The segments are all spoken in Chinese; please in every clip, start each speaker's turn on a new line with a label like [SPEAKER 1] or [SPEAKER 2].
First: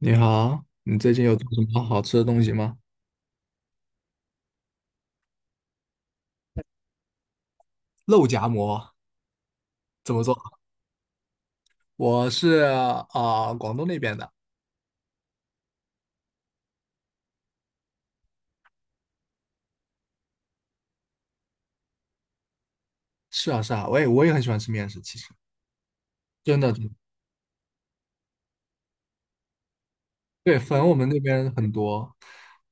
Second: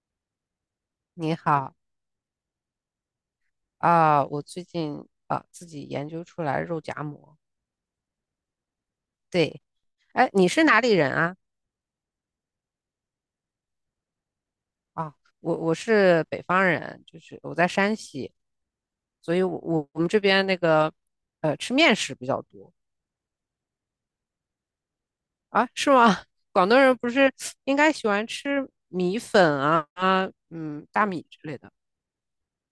[SPEAKER 1] 你好，你最近有
[SPEAKER 2] 你
[SPEAKER 1] 做什
[SPEAKER 2] 好
[SPEAKER 1] 么好吃的东西吗？
[SPEAKER 2] 啊，我最近啊自己研究出来肉夹馍。
[SPEAKER 1] 肉夹馍
[SPEAKER 2] 对，
[SPEAKER 1] 怎么
[SPEAKER 2] 哎，
[SPEAKER 1] 做？
[SPEAKER 2] 你是哪里人啊？
[SPEAKER 1] 我是广东那边的。
[SPEAKER 2] 啊，我是北方人，就是我在山西，所以我们这边那个吃面食比较多。
[SPEAKER 1] 是啊，是啊，我也很喜欢吃面食，其实
[SPEAKER 2] 啊，是吗？
[SPEAKER 1] 真
[SPEAKER 2] 广
[SPEAKER 1] 的，
[SPEAKER 2] 东
[SPEAKER 1] 真的。
[SPEAKER 2] 人不是应该喜欢吃米粉啊啊
[SPEAKER 1] 对，粉
[SPEAKER 2] 嗯
[SPEAKER 1] 我
[SPEAKER 2] 大
[SPEAKER 1] 们那
[SPEAKER 2] 米之
[SPEAKER 1] 边
[SPEAKER 2] 类
[SPEAKER 1] 很
[SPEAKER 2] 的，
[SPEAKER 1] 多，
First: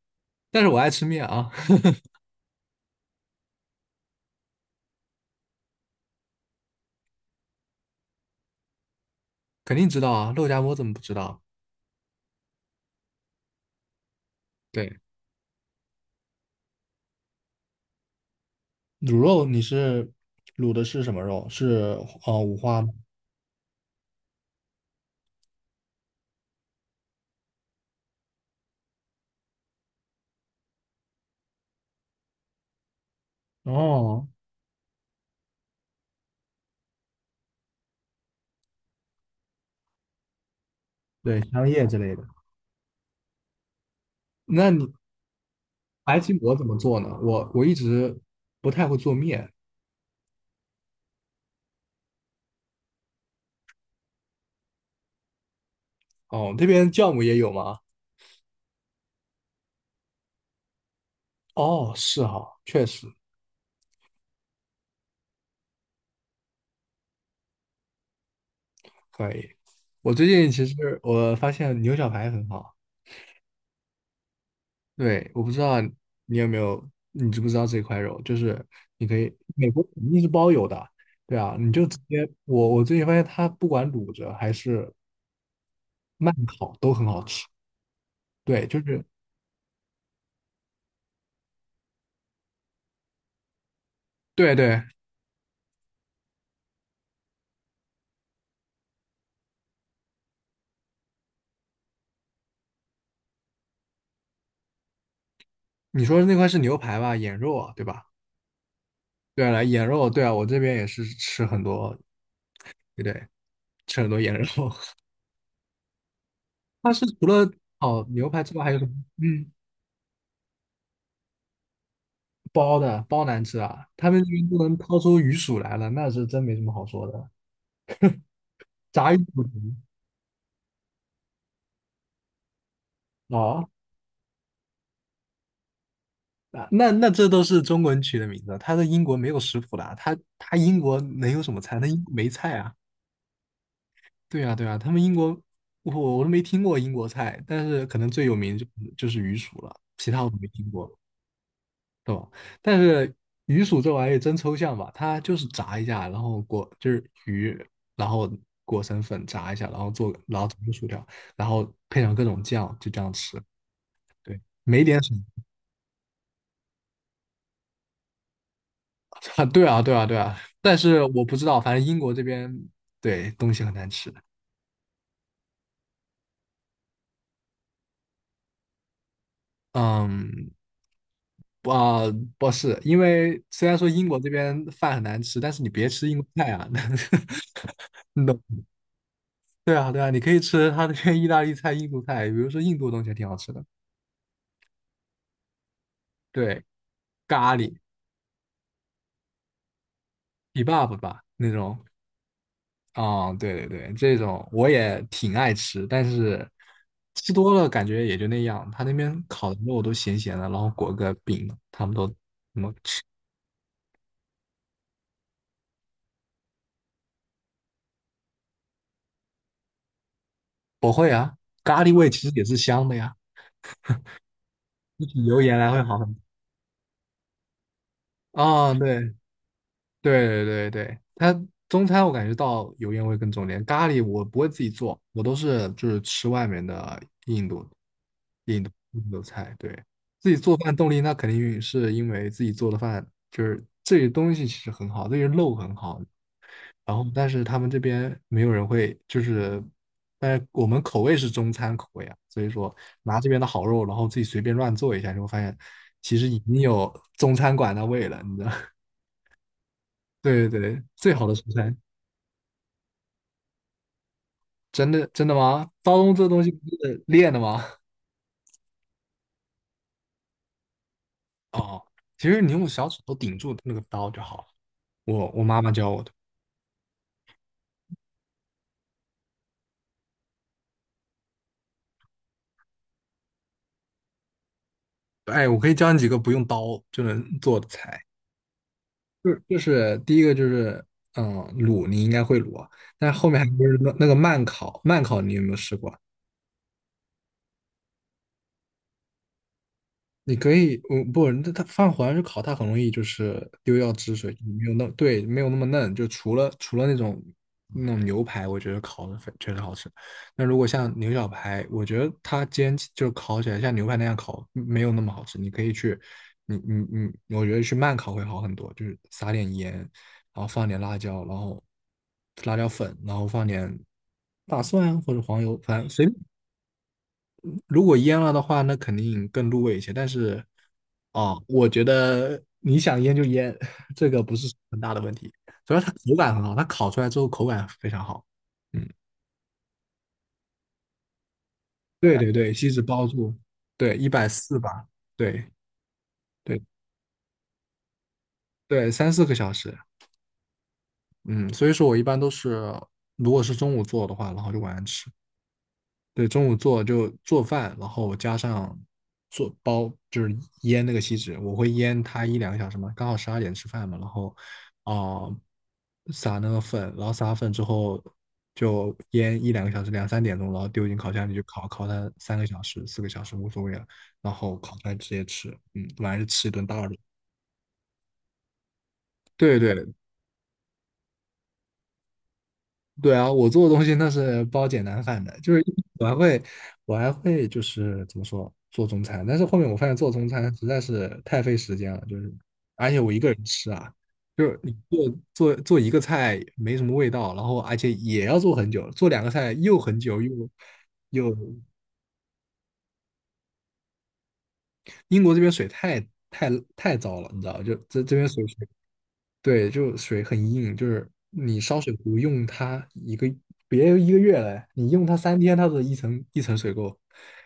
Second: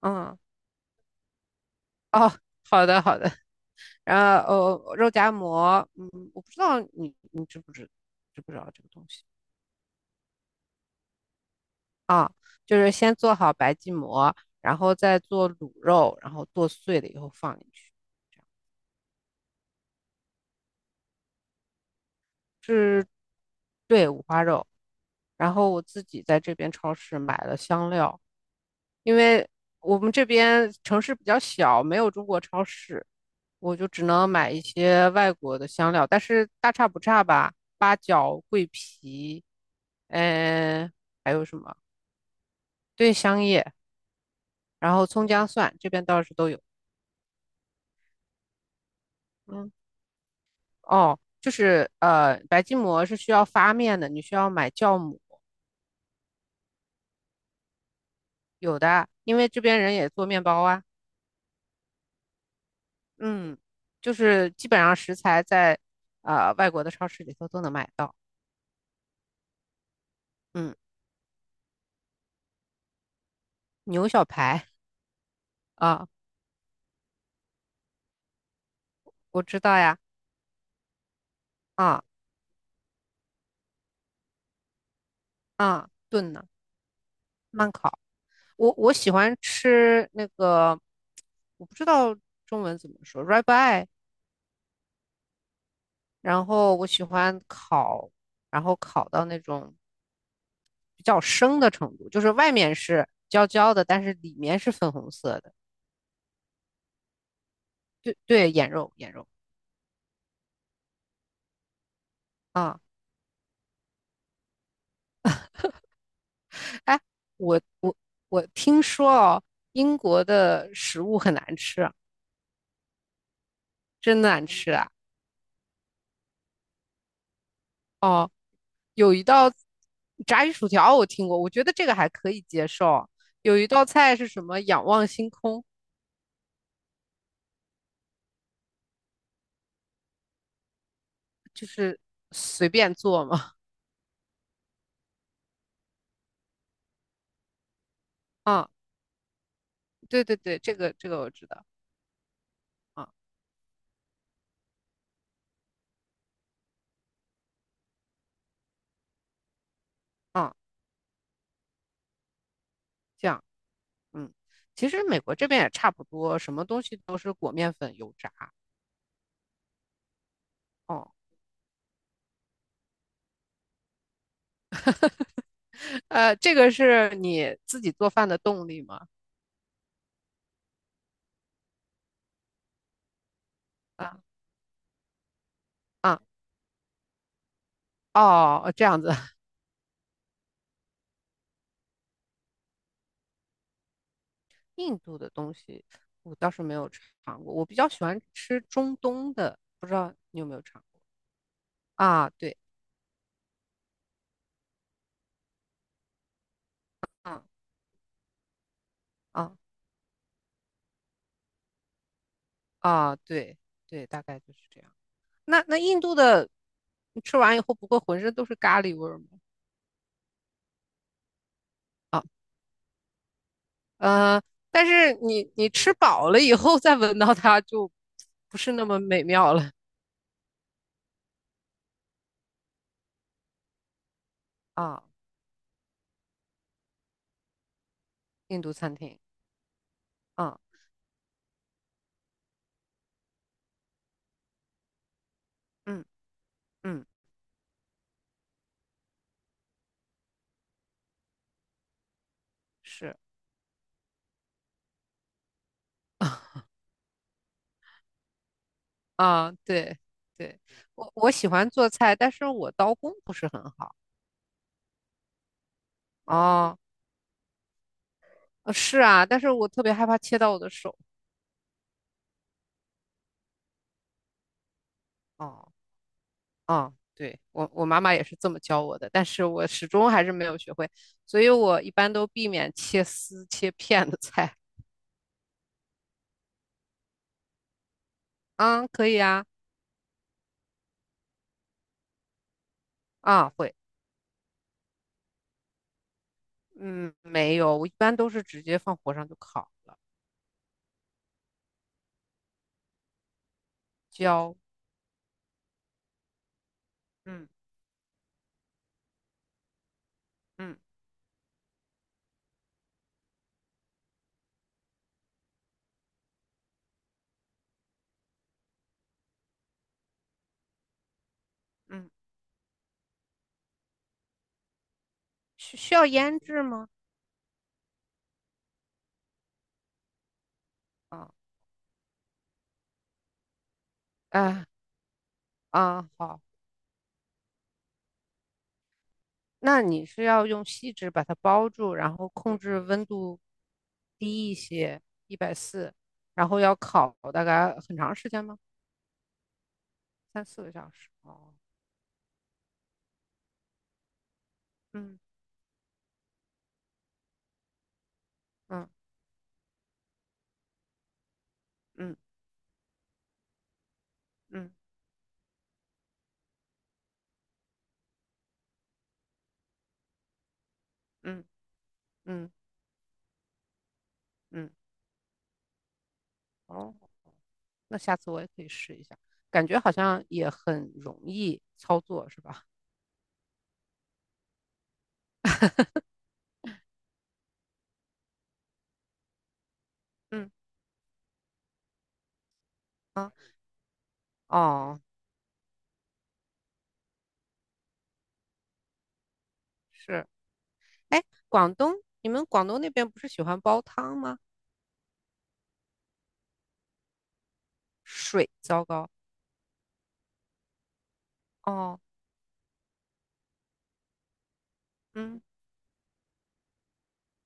[SPEAKER 2] 嗯。
[SPEAKER 1] 但是我爱吃面啊。
[SPEAKER 2] 哦，好的好的，然后哦肉夹馍，嗯，我不知道你知不知道这个东西。
[SPEAKER 1] 肯定知道啊，肉夹馍怎么不知道？
[SPEAKER 2] 啊，就是先做好白吉馍，然后
[SPEAKER 1] 对，
[SPEAKER 2] 再做卤肉，然后剁碎了以后放进去，这样
[SPEAKER 1] 卤肉你是卤的是什么肉？是五花吗？
[SPEAKER 2] 是对五花肉。然后我自己在这边超市买了香料，因为我们这边城市比较小，没有中国超市，我就只
[SPEAKER 1] 哦，
[SPEAKER 2] 能买一些外国的香料，但是大差不差吧，八角、桂皮，嗯、还
[SPEAKER 1] 对，
[SPEAKER 2] 有什
[SPEAKER 1] 香
[SPEAKER 2] 么？
[SPEAKER 1] 叶之类的。
[SPEAKER 2] 对，香叶，
[SPEAKER 1] 那你
[SPEAKER 2] 然后葱姜蒜，这边
[SPEAKER 1] 白
[SPEAKER 2] 倒
[SPEAKER 1] 吉
[SPEAKER 2] 是都
[SPEAKER 1] 馍
[SPEAKER 2] 有。
[SPEAKER 1] 怎么做呢？我一直不太会做面。
[SPEAKER 2] 嗯。哦，就是白吉馍是需要发面的，你需要买酵母，
[SPEAKER 1] 哦，这边酵母也有吗？
[SPEAKER 2] 有的，因为这边人也做面包啊。
[SPEAKER 1] 哦，是哈，确实
[SPEAKER 2] 嗯，就是基本上食材在外国的超市里头都能买到。
[SPEAKER 1] 可以。我最近其
[SPEAKER 2] 嗯，
[SPEAKER 1] 实我发现牛小排很好，
[SPEAKER 2] 牛小排
[SPEAKER 1] 对，我不知道
[SPEAKER 2] 啊，
[SPEAKER 1] 你有没有，你知不知道这块肉？就是你可以，
[SPEAKER 2] 我知
[SPEAKER 1] 美
[SPEAKER 2] 道
[SPEAKER 1] 国
[SPEAKER 2] 呀，
[SPEAKER 1] 肯定是包邮的，对啊，你就直
[SPEAKER 2] 啊
[SPEAKER 1] 接，我最近发现它不管卤着还是
[SPEAKER 2] 啊，炖
[SPEAKER 1] 慢
[SPEAKER 2] 呢，
[SPEAKER 1] 烤都很好吃，
[SPEAKER 2] 慢烤。
[SPEAKER 1] 对，
[SPEAKER 2] 我
[SPEAKER 1] 就
[SPEAKER 2] 我
[SPEAKER 1] 是
[SPEAKER 2] 喜欢吃那个，我不知道中文怎么说 ribeye。
[SPEAKER 1] 对对，
[SPEAKER 2] 然后我喜欢烤，然后烤到那种比较生的程度，就是外面是焦焦的，但是里面是粉红色的。
[SPEAKER 1] 你说的那块是牛排吧，眼肉啊，对吧？
[SPEAKER 2] 对对，眼肉眼肉
[SPEAKER 1] 对了，眼肉，对啊，我这边也是吃很多，
[SPEAKER 2] 啊，
[SPEAKER 1] 对对，吃很多眼肉。它
[SPEAKER 2] 哎，
[SPEAKER 1] 是除了
[SPEAKER 2] 我我
[SPEAKER 1] 烤牛排
[SPEAKER 2] 我
[SPEAKER 1] 之外还有
[SPEAKER 2] 听
[SPEAKER 1] 什么？
[SPEAKER 2] 说哦，
[SPEAKER 1] 嗯。
[SPEAKER 2] 英国的食物很难吃，
[SPEAKER 1] 包的包难吃啊，他们
[SPEAKER 2] 真
[SPEAKER 1] 这
[SPEAKER 2] 难
[SPEAKER 1] 边都
[SPEAKER 2] 吃
[SPEAKER 1] 能
[SPEAKER 2] 啊！
[SPEAKER 1] 掏出鱼薯来了，那是真没什么好说的。
[SPEAKER 2] 哦，
[SPEAKER 1] 炸
[SPEAKER 2] 有
[SPEAKER 1] 鱼
[SPEAKER 2] 一
[SPEAKER 1] 薯条。
[SPEAKER 2] 道炸鱼薯条我听过，我觉得这个还可以接受。有一
[SPEAKER 1] 哦，
[SPEAKER 2] 道菜是什么？仰望星空，
[SPEAKER 1] 啊，那那这都是中国人取的名字，他在英国没有食谱的啊，他英国能有什么
[SPEAKER 2] 就
[SPEAKER 1] 菜？他
[SPEAKER 2] 是
[SPEAKER 1] 英国没菜
[SPEAKER 2] 随
[SPEAKER 1] 啊。
[SPEAKER 2] 便做嘛。
[SPEAKER 1] 对啊，对啊，他们英国我都没听过英国菜，但是可能 最有名就
[SPEAKER 2] 啊，
[SPEAKER 1] 就是鱼薯了，其他
[SPEAKER 2] 对
[SPEAKER 1] 我都
[SPEAKER 2] 对
[SPEAKER 1] 没
[SPEAKER 2] 对，
[SPEAKER 1] 听
[SPEAKER 2] 这个
[SPEAKER 1] 过。
[SPEAKER 2] 这个我知道。
[SPEAKER 1] 对吧？但
[SPEAKER 2] 啊
[SPEAKER 1] 是鱼薯这玩意真抽象吧，它就是炸一下，然后裹就是鱼，然后裹成粉炸一下，然后做
[SPEAKER 2] 啊，
[SPEAKER 1] 成薯条，然后配上各种酱，就这样
[SPEAKER 2] 这
[SPEAKER 1] 吃。
[SPEAKER 2] 样。嗯，
[SPEAKER 1] 对，没
[SPEAKER 2] 其
[SPEAKER 1] 点
[SPEAKER 2] 实
[SPEAKER 1] 水。
[SPEAKER 2] 美国这边也差不多，什么东西都是裹面粉油炸。
[SPEAKER 1] 啊，对啊，对啊，对啊。但是
[SPEAKER 2] 哦，
[SPEAKER 1] 我不知道，反正英国这边对东西很难吃。
[SPEAKER 2] 这个是你自己做饭的动力吗？
[SPEAKER 1] 嗯，不啊，不是，因为虽然说英
[SPEAKER 2] 啊
[SPEAKER 1] 国这边饭很难吃，但是你别吃英
[SPEAKER 2] 啊
[SPEAKER 1] 国菜啊，你懂？
[SPEAKER 2] 哦，这样子。
[SPEAKER 1] 对啊，对啊，你可以吃他那边意大利菜、印度菜，比如说印度的东西还挺好吃的。
[SPEAKER 2] 印度的东西我倒是
[SPEAKER 1] 对，
[SPEAKER 2] 没有尝过，
[SPEAKER 1] 咖
[SPEAKER 2] 我比
[SPEAKER 1] 喱
[SPEAKER 2] 较喜欢吃中东的，不知道你有没有尝
[SPEAKER 1] kebab
[SPEAKER 2] 过
[SPEAKER 1] 吧那种，
[SPEAKER 2] 啊？对，
[SPEAKER 1] 啊、对对对，这种我也挺爱吃，但是吃多
[SPEAKER 2] 啊
[SPEAKER 1] 了感觉也就那样。他那边烤
[SPEAKER 2] 啊
[SPEAKER 1] 的肉都咸咸的，然后裹个饼，他们都
[SPEAKER 2] 啊，对对，大概就是这样。那那印度的，你吃完以后不会浑身都是咖喱味儿吗？
[SPEAKER 1] 不会啊。咖喱味其
[SPEAKER 2] 啊
[SPEAKER 1] 实也是香的呀，
[SPEAKER 2] 呃，但
[SPEAKER 1] 比
[SPEAKER 2] 是
[SPEAKER 1] 起油
[SPEAKER 2] 你
[SPEAKER 1] 盐
[SPEAKER 2] 你
[SPEAKER 1] 来会
[SPEAKER 2] 吃
[SPEAKER 1] 好很多。
[SPEAKER 2] 饱了以后再闻到它就不是那么
[SPEAKER 1] 对，
[SPEAKER 2] 美妙了
[SPEAKER 1] 对对对，它中餐我感觉到油烟味更重点，咖喱我不会自己做，
[SPEAKER 2] 啊。
[SPEAKER 1] 我都是就是吃外面的印度
[SPEAKER 2] 印
[SPEAKER 1] 印度
[SPEAKER 2] 度餐
[SPEAKER 1] 印度
[SPEAKER 2] 厅
[SPEAKER 1] 菜。对，自己做
[SPEAKER 2] 啊，
[SPEAKER 1] 饭动力那肯定是因为自己做的饭就是这些东西其实很好，这些肉很好，
[SPEAKER 2] 嗯
[SPEAKER 1] 然后
[SPEAKER 2] 嗯，
[SPEAKER 1] 但是他们这边没有人会就是，但是我们口味是中餐口味啊，所以说
[SPEAKER 2] 是
[SPEAKER 1] 拿这边的好肉，然后自己随便乱做一下，就会发现其实已经 有中餐馆的味了，你知道。
[SPEAKER 2] 啊，对
[SPEAKER 1] 对对
[SPEAKER 2] 对，
[SPEAKER 1] 对，
[SPEAKER 2] 我
[SPEAKER 1] 最好
[SPEAKER 2] 我
[SPEAKER 1] 的食
[SPEAKER 2] 喜欢
[SPEAKER 1] 材。
[SPEAKER 2] 做菜，但是我刀工不是很好
[SPEAKER 1] 真的真的吗？刀工这东西不
[SPEAKER 2] 哦，
[SPEAKER 1] 是练的吗？
[SPEAKER 2] 是啊，但是我特别害怕切到我的手
[SPEAKER 1] 哦，其实你用小指头顶住那个刀就好了。我妈
[SPEAKER 2] 哦
[SPEAKER 1] 妈教我的。
[SPEAKER 2] 哦，对我妈妈也是这么教我的，但是我始终还是没有学会，所以我一般都避免切丝切片的菜
[SPEAKER 1] 哎，我可以教你几个不用刀就能做的菜。
[SPEAKER 2] 啊，可以啊
[SPEAKER 1] 第一个就是嗯卤，你应该会卤啊。但是后面还
[SPEAKER 2] 啊
[SPEAKER 1] 不
[SPEAKER 2] 会。
[SPEAKER 1] 是那那个慢烤，慢烤你有没有试过？
[SPEAKER 2] 嗯，没有，我一般都是直接放火上就烤了，
[SPEAKER 1] 你可以，嗯，不，那它放火上去烤，它很容易就是丢掉汁水，
[SPEAKER 2] 焦。
[SPEAKER 1] 没有那，对，没有那么嫩。就除了那种
[SPEAKER 2] 嗯
[SPEAKER 1] 牛排，我觉得烤的确实好吃。那如果
[SPEAKER 2] 嗯
[SPEAKER 1] 像牛小排，我觉得它煎起就烤起来像牛排那样烤，没有那么好吃。你可以去，你你你，我觉得去慢烤会好很多，就是撒点盐，然后放点辣椒，然后
[SPEAKER 2] 嗯，
[SPEAKER 1] 辣椒粉，然后放点大蒜啊或者黄油，
[SPEAKER 2] 需
[SPEAKER 1] 反正
[SPEAKER 2] 需
[SPEAKER 1] 随
[SPEAKER 2] 要
[SPEAKER 1] 便
[SPEAKER 2] 腌制吗？
[SPEAKER 1] 如果腌了的话，那肯定更入味一些。但是，哦，
[SPEAKER 2] 啊
[SPEAKER 1] 我觉得你想腌就腌，这个不是
[SPEAKER 2] 啊
[SPEAKER 1] 很大的问题。主要它
[SPEAKER 2] 啊，
[SPEAKER 1] 口感很
[SPEAKER 2] 好，
[SPEAKER 1] 好，它烤出来之后口感非常好。嗯，
[SPEAKER 2] 那你是要用锡纸把它包住，然
[SPEAKER 1] 对
[SPEAKER 2] 后
[SPEAKER 1] 对对，
[SPEAKER 2] 控
[SPEAKER 1] 锡
[SPEAKER 2] 制
[SPEAKER 1] 纸
[SPEAKER 2] 温
[SPEAKER 1] 包住，
[SPEAKER 2] 度
[SPEAKER 1] 对，一百
[SPEAKER 2] 低一
[SPEAKER 1] 四吧，
[SPEAKER 2] 些，一
[SPEAKER 1] 对
[SPEAKER 2] 百四，然后
[SPEAKER 1] 对
[SPEAKER 2] 要烤大概很长时间吗？
[SPEAKER 1] 对，三四个小时。
[SPEAKER 2] 3、4个小时。
[SPEAKER 1] 嗯，
[SPEAKER 2] 哦，
[SPEAKER 1] 所以说我一般都是，如果是中午做的话，然后就晚上吃。
[SPEAKER 2] 嗯
[SPEAKER 1] 对，中午做就做饭，然后加上
[SPEAKER 2] 嗯
[SPEAKER 1] 做包，就是腌那个锡纸，我会腌
[SPEAKER 2] 嗯
[SPEAKER 1] 它一两个小时嘛，刚好十二点吃饭嘛，然后
[SPEAKER 2] 嗯
[SPEAKER 1] 啊、呃撒那个粉，然后撒了粉之后就腌一两个小时，两三点钟，然后丢进烤箱里去
[SPEAKER 2] 嗯
[SPEAKER 1] 烤，烤它三个
[SPEAKER 2] 嗯
[SPEAKER 1] 小时、四个小时无所谓了，然后
[SPEAKER 2] 嗯，
[SPEAKER 1] 烤出来直接吃，嗯，晚上就吃一顿大
[SPEAKER 2] 哦，
[SPEAKER 1] 的。
[SPEAKER 2] 那下次我也可以试一下，
[SPEAKER 1] 对
[SPEAKER 2] 感
[SPEAKER 1] 对，
[SPEAKER 2] 觉好像也很容易操作，是吧？
[SPEAKER 1] 对啊，我做的东西那是包简单饭的，就是我还会，我还会就是怎么说做中餐，但是后面我发现做中
[SPEAKER 2] 嗯。
[SPEAKER 1] 餐实在是太费时间了，就是而且我一个
[SPEAKER 2] 啊。
[SPEAKER 1] 人吃啊，就是你
[SPEAKER 2] 哦，
[SPEAKER 1] 做一个菜没什么味道，然后而且也要做很久，做两个菜又很久
[SPEAKER 2] 是，
[SPEAKER 1] 又
[SPEAKER 2] 哎，
[SPEAKER 1] 又
[SPEAKER 2] 广东，你们广东那边不是喜欢煲汤吗？
[SPEAKER 1] 英国这边水太太糟了，你知道，就这这边水
[SPEAKER 2] 水
[SPEAKER 1] 水
[SPEAKER 2] 糟糕。
[SPEAKER 1] 对，就水很硬，就是你烧水
[SPEAKER 2] 哦，
[SPEAKER 1] 壶用它一个，别一个月嘞，你用它三
[SPEAKER 2] 嗯，
[SPEAKER 1] 天，它的一层一层水垢，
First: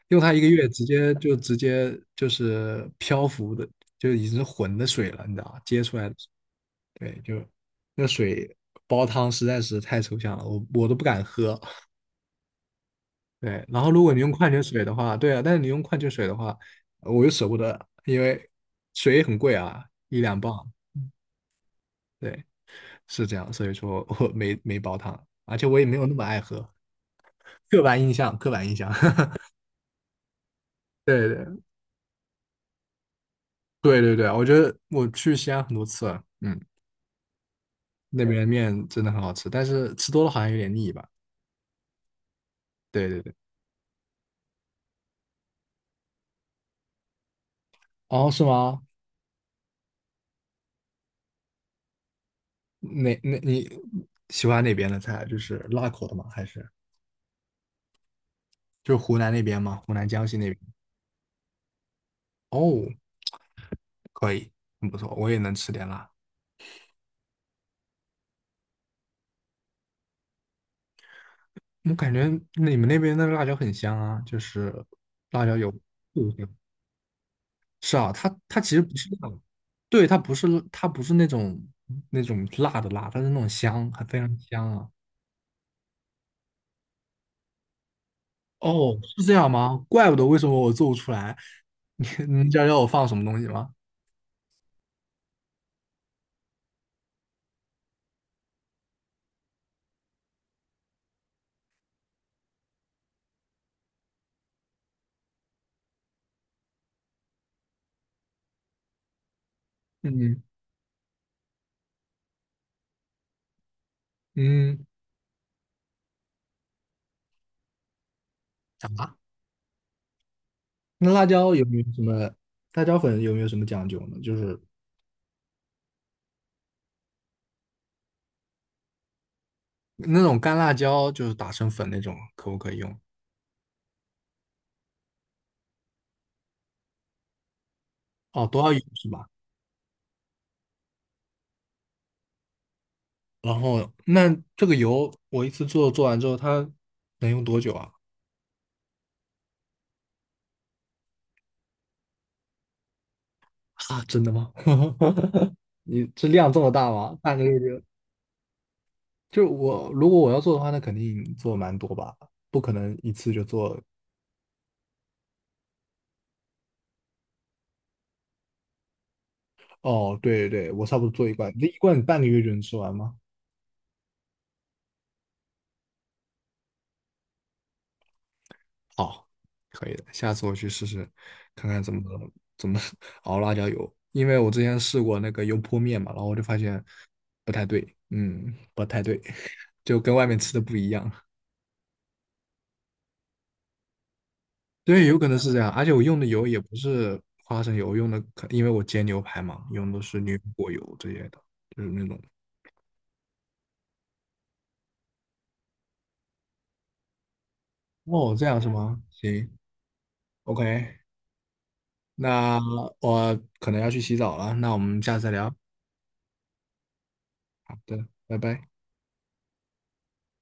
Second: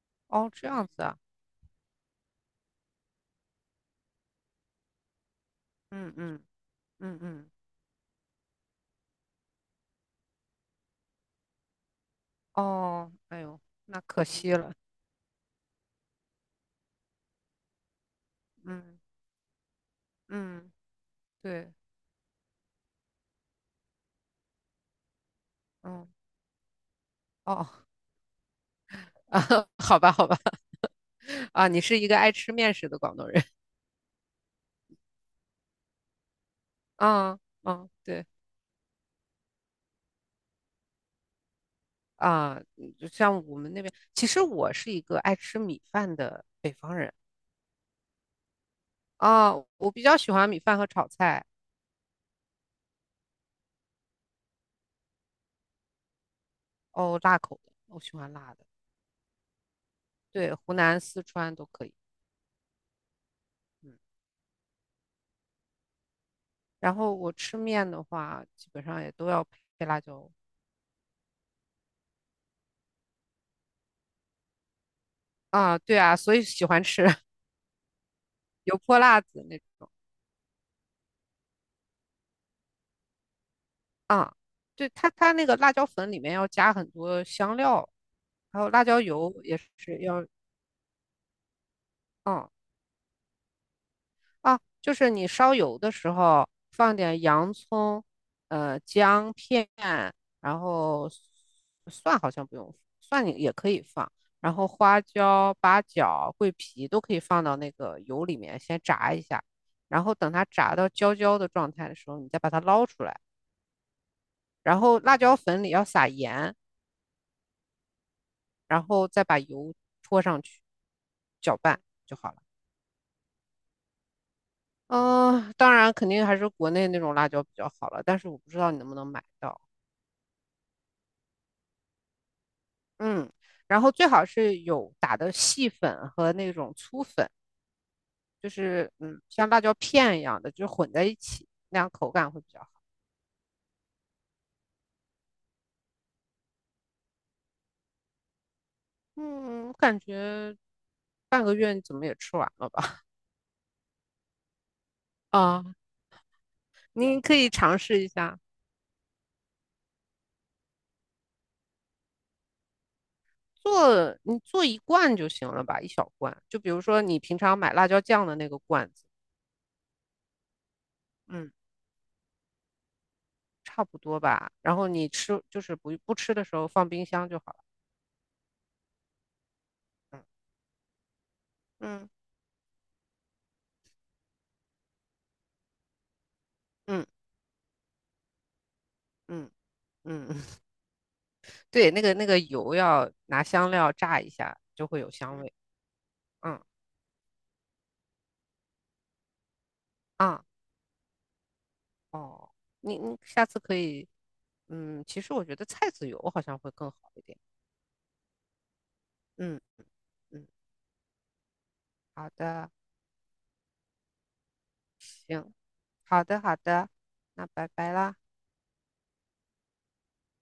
[SPEAKER 1] 用它一个
[SPEAKER 2] 哦，这
[SPEAKER 1] 月，
[SPEAKER 2] 样子啊，
[SPEAKER 1] 直接就是漂浮的，就已经是浑的水了，你知道吧？接出来
[SPEAKER 2] 嗯
[SPEAKER 1] 的水
[SPEAKER 2] 嗯嗯
[SPEAKER 1] 对，就
[SPEAKER 2] 嗯，
[SPEAKER 1] 那水煲汤实在是太抽象了，我都不敢喝。
[SPEAKER 2] 哦，哎呦，
[SPEAKER 1] 对，然后
[SPEAKER 2] 那
[SPEAKER 1] 如果你
[SPEAKER 2] 可
[SPEAKER 1] 用矿
[SPEAKER 2] 惜
[SPEAKER 1] 泉
[SPEAKER 2] 了。
[SPEAKER 1] 水的话，对啊，但是你用矿泉水的话，我又舍不得，因为
[SPEAKER 2] 嗯
[SPEAKER 1] 水也很贵啊，一两磅。
[SPEAKER 2] 嗯，对，
[SPEAKER 1] 对，是这样，所以说我没煲汤，而且我也没有
[SPEAKER 2] 嗯，
[SPEAKER 1] 那么爱喝。
[SPEAKER 2] 哦，
[SPEAKER 1] 刻板印象，刻板印象，
[SPEAKER 2] 啊，好吧好吧，
[SPEAKER 1] 对 对
[SPEAKER 2] 啊，你是一个爱吃面食的广东人。
[SPEAKER 1] 对对对，我觉得我去西安很多次了，嗯，
[SPEAKER 2] 啊嗯，
[SPEAKER 1] 那
[SPEAKER 2] 对
[SPEAKER 1] 边的面真的很好吃，但是吃多了好像有点腻吧？
[SPEAKER 2] 啊，嗯
[SPEAKER 1] 对
[SPEAKER 2] 就
[SPEAKER 1] 对对，
[SPEAKER 2] 像我们那边，其实我是一个爱吃米饭的北方人
[SPEAKER 1] 哦，是吗？
[SPEAKER 2] 啊，我比较喜欢米饭和炒菜。
[SPEAKER 1] 那那你喜欢哪边的菜？就是辣口的吗？还是
[SPEAKER 2] 哦，辣口的，我喜欢辣的。
[SPEAKER 1] 就是湖南那边吗？湖南江西那
[SPEAKER 2] 对，
[SPEAKER 1] 边？
[SPEAKER 2] 湖南、四川都可以。
[SPEAKER 1] 哦，
[SPEAKER 2] 嗯，
[SPEAKER 1] 可以，很不错，我也能吃点辣。
[SPEAKER 2] 然后我吃面的话，基本上也都要配辣椒。
[SPEAKER 1] 我感觉你们那边的辣椒很香啊，就是辣椒有。
[SPEAKER 2] 啊，对啊，所以
[SPEAKER 1] 嗯
[SPEAKER 2] 喜欢吃
[SPEAKER 1] 是啊，它其
[SPEAKER 2] 油
[SPEAKER 1] 实不
[SPEAKER 2] 泼
[SPEAKER 1] 是
[SPEAKER 2] 辣
[SPEAKER 1] 辣的，
[SPEAKER 2] 子那
[SPEAKER 1] 对，它不是那种辣的辣，它是那种香，还非
[SPEAKER 2] 啊，
[SPEAKER 1] 常香啊。
[SPEAKER 2] 对，它那个辣椒粉里面要加很多香料，还有辣
[SPEAKER 1] 哦，
[SPEAKER 2] 椒
[SPEAKER 1] 是这
[SPEAKER 2] 油
[SPEAKER 1] 样
[SPEAKER 2] 也
[SPEAKER 1] 吗？
[SPEAKER 2] 是
[SPEAKER 1] 怪不得
[SPEAKER 2] 要，
[SPEAKER 1] 为什么我做不出来。你
[SPEAKER 2] 嗯，
[SPEAKER 1] 你知道要我放什么东西吗？
[SPEAKER 2] 啊，就是你烧油的时候放点洋葱、姜片，然后蒜好像不用，蒜你也可以放，然后花椒、八角、桂皮都可以放到那个油里面先炸一下，然后等
[SPEAKER 1] 嗯
[SPEAKER 2] 它炸到焦焦的状态的时候，你再把它捞出来，然
[SPEAKER 1] 嗯
[SPEAKER 2] 后辣椒粉里要撒盐，然后
[SPEAKER 1] 啊，
[SPEAKER 2] 再把油泼上去，
[SPEAKER 1] 那辣椒
[SPEAKER 2] 搅
[SPEAKER 1] 有没
[SPEAKER 2] 拌
[SPEAKER 1] 有什么
[SPEAKER 2] 就好了。
[SPEAKER 1] 辣椒粉有没有什么讲究呢？就是
[SPEAKER 2] 嗯，当然肯定还是国内那种辣椒比较好了，但是我不知道你能不能买到。
[SPEAKER 1] 那种干辣椒，就是打成粉那种，可不可以用？
[SPEAKER 2] 嗯，然后最好是有打的细粉和那种粗粉，
[SPEAKER 1] 哦，
[SPEAKER 2] 就
[SPEAKER 1] 多少油
[SPEAKER 2] 是
[SPEAKER 1] 是
[SPEAKER 2] 嗯，
[SPEAKER 1] 吧？
[SPEAKER 2] 像辣椒片一样的，就混在一起，那样口感会比较好。
[SPEAKER 1] 然后那这个油我一次完之后，它能用多久啊？
[SPEAKER 2] 嗯，我感觉半个月你怎么也吃完了吧？
[SPEAKER 1] 啊，真的吗？
[SPEAKER 2] 啊，
[SPEAKER 1] 你这量这么大吗？
[SPEAKER 2] 您可
[SPEAKER 1] 半个
[SPEAKER 2] 以
[SPEAKER 1] 月
[SPEAKER 2] 尝
[SPEAKER 1] 就
[SPEAKER 2] 试一下，
[SPEAKER 1] 就是我如果我要做的话，那肯定做蛮多吧，不可能一次就做。
[SPEAKER 2] 你做一罐就行了吧，一小罐，就比如说你平常买辣椒酱的那个罐子，
[SPEAKER 1] 哦，对对对，我差不多做一
[SPEAKER 2] 嗯，
[SPEAKER 1] 罐，那一罐半个月就能吃完吗？
[SPEAKER 2] 差不多吧。然后你吃就是不吃的时候放冰箱就好了。
[SPEAKER 1] 好，可以的，
[SPEAKER 2] 嗯
[SPEAKER 1] 下次我去试试，看看
[SPEAKER 2] 嗯
[SPEAKER 1] 怎么 熬辣椒油，因为我之前试过那个油泼面嘛，然后我就发现
[SPEAKER 2] 嗯
[SPEAKER 1] 不太对，嗯，不太对，
[SPEAKER 2] 嗯
[SPEAKER 1] 就跟外面吃
[SPEAKER 2] 嗯。
[SPEAKER 1] 的不一样。
[SPEAKER 2] 对，那个那个油要拿香料炸一下，就会
[SPEAKER 1] 对，
[SPEAKER 2] 有
[SPEAKER 1] 有可能
[SPEAKER 2] 香
[SPEAKER 1] 是
[SPEAKER 2] 味。
[SPEAKER 1] 这样，而且我用的油也
[SPEAKER 2] 嗯
[SPEAKER 1] 不是花生油，我用的可因为我煎牛排嘛，用的是牛油
[SPEAKER 2] 啊
[SPEAKER 1] 果油这些的，就是那种。
[SPEAKER 2] 哦，你下次可以，嗯，其实我觉得菜籽油好像会更好一点。
[SPEAKER 1] 哦，这样是吗？行
[SPEAKER 2] 嗯嗯，嗯
[SPEAKER 1] ，OK，
[SPEAKER 2] 好
[SPEAKER 1] 那
[SPEAKER 2] 的，
[SPEAKER 1] 我可能要去洗澡了，那我们下次再聊。
[SPEAKER 2] 行，好的好的，那拜
[SPEAKER 1] 好
[SPEAKER 2] 拜
[SPEAKER 1] 的，
[SPEAKER 2] 啦。
[SPEAKER 1] 拜拜。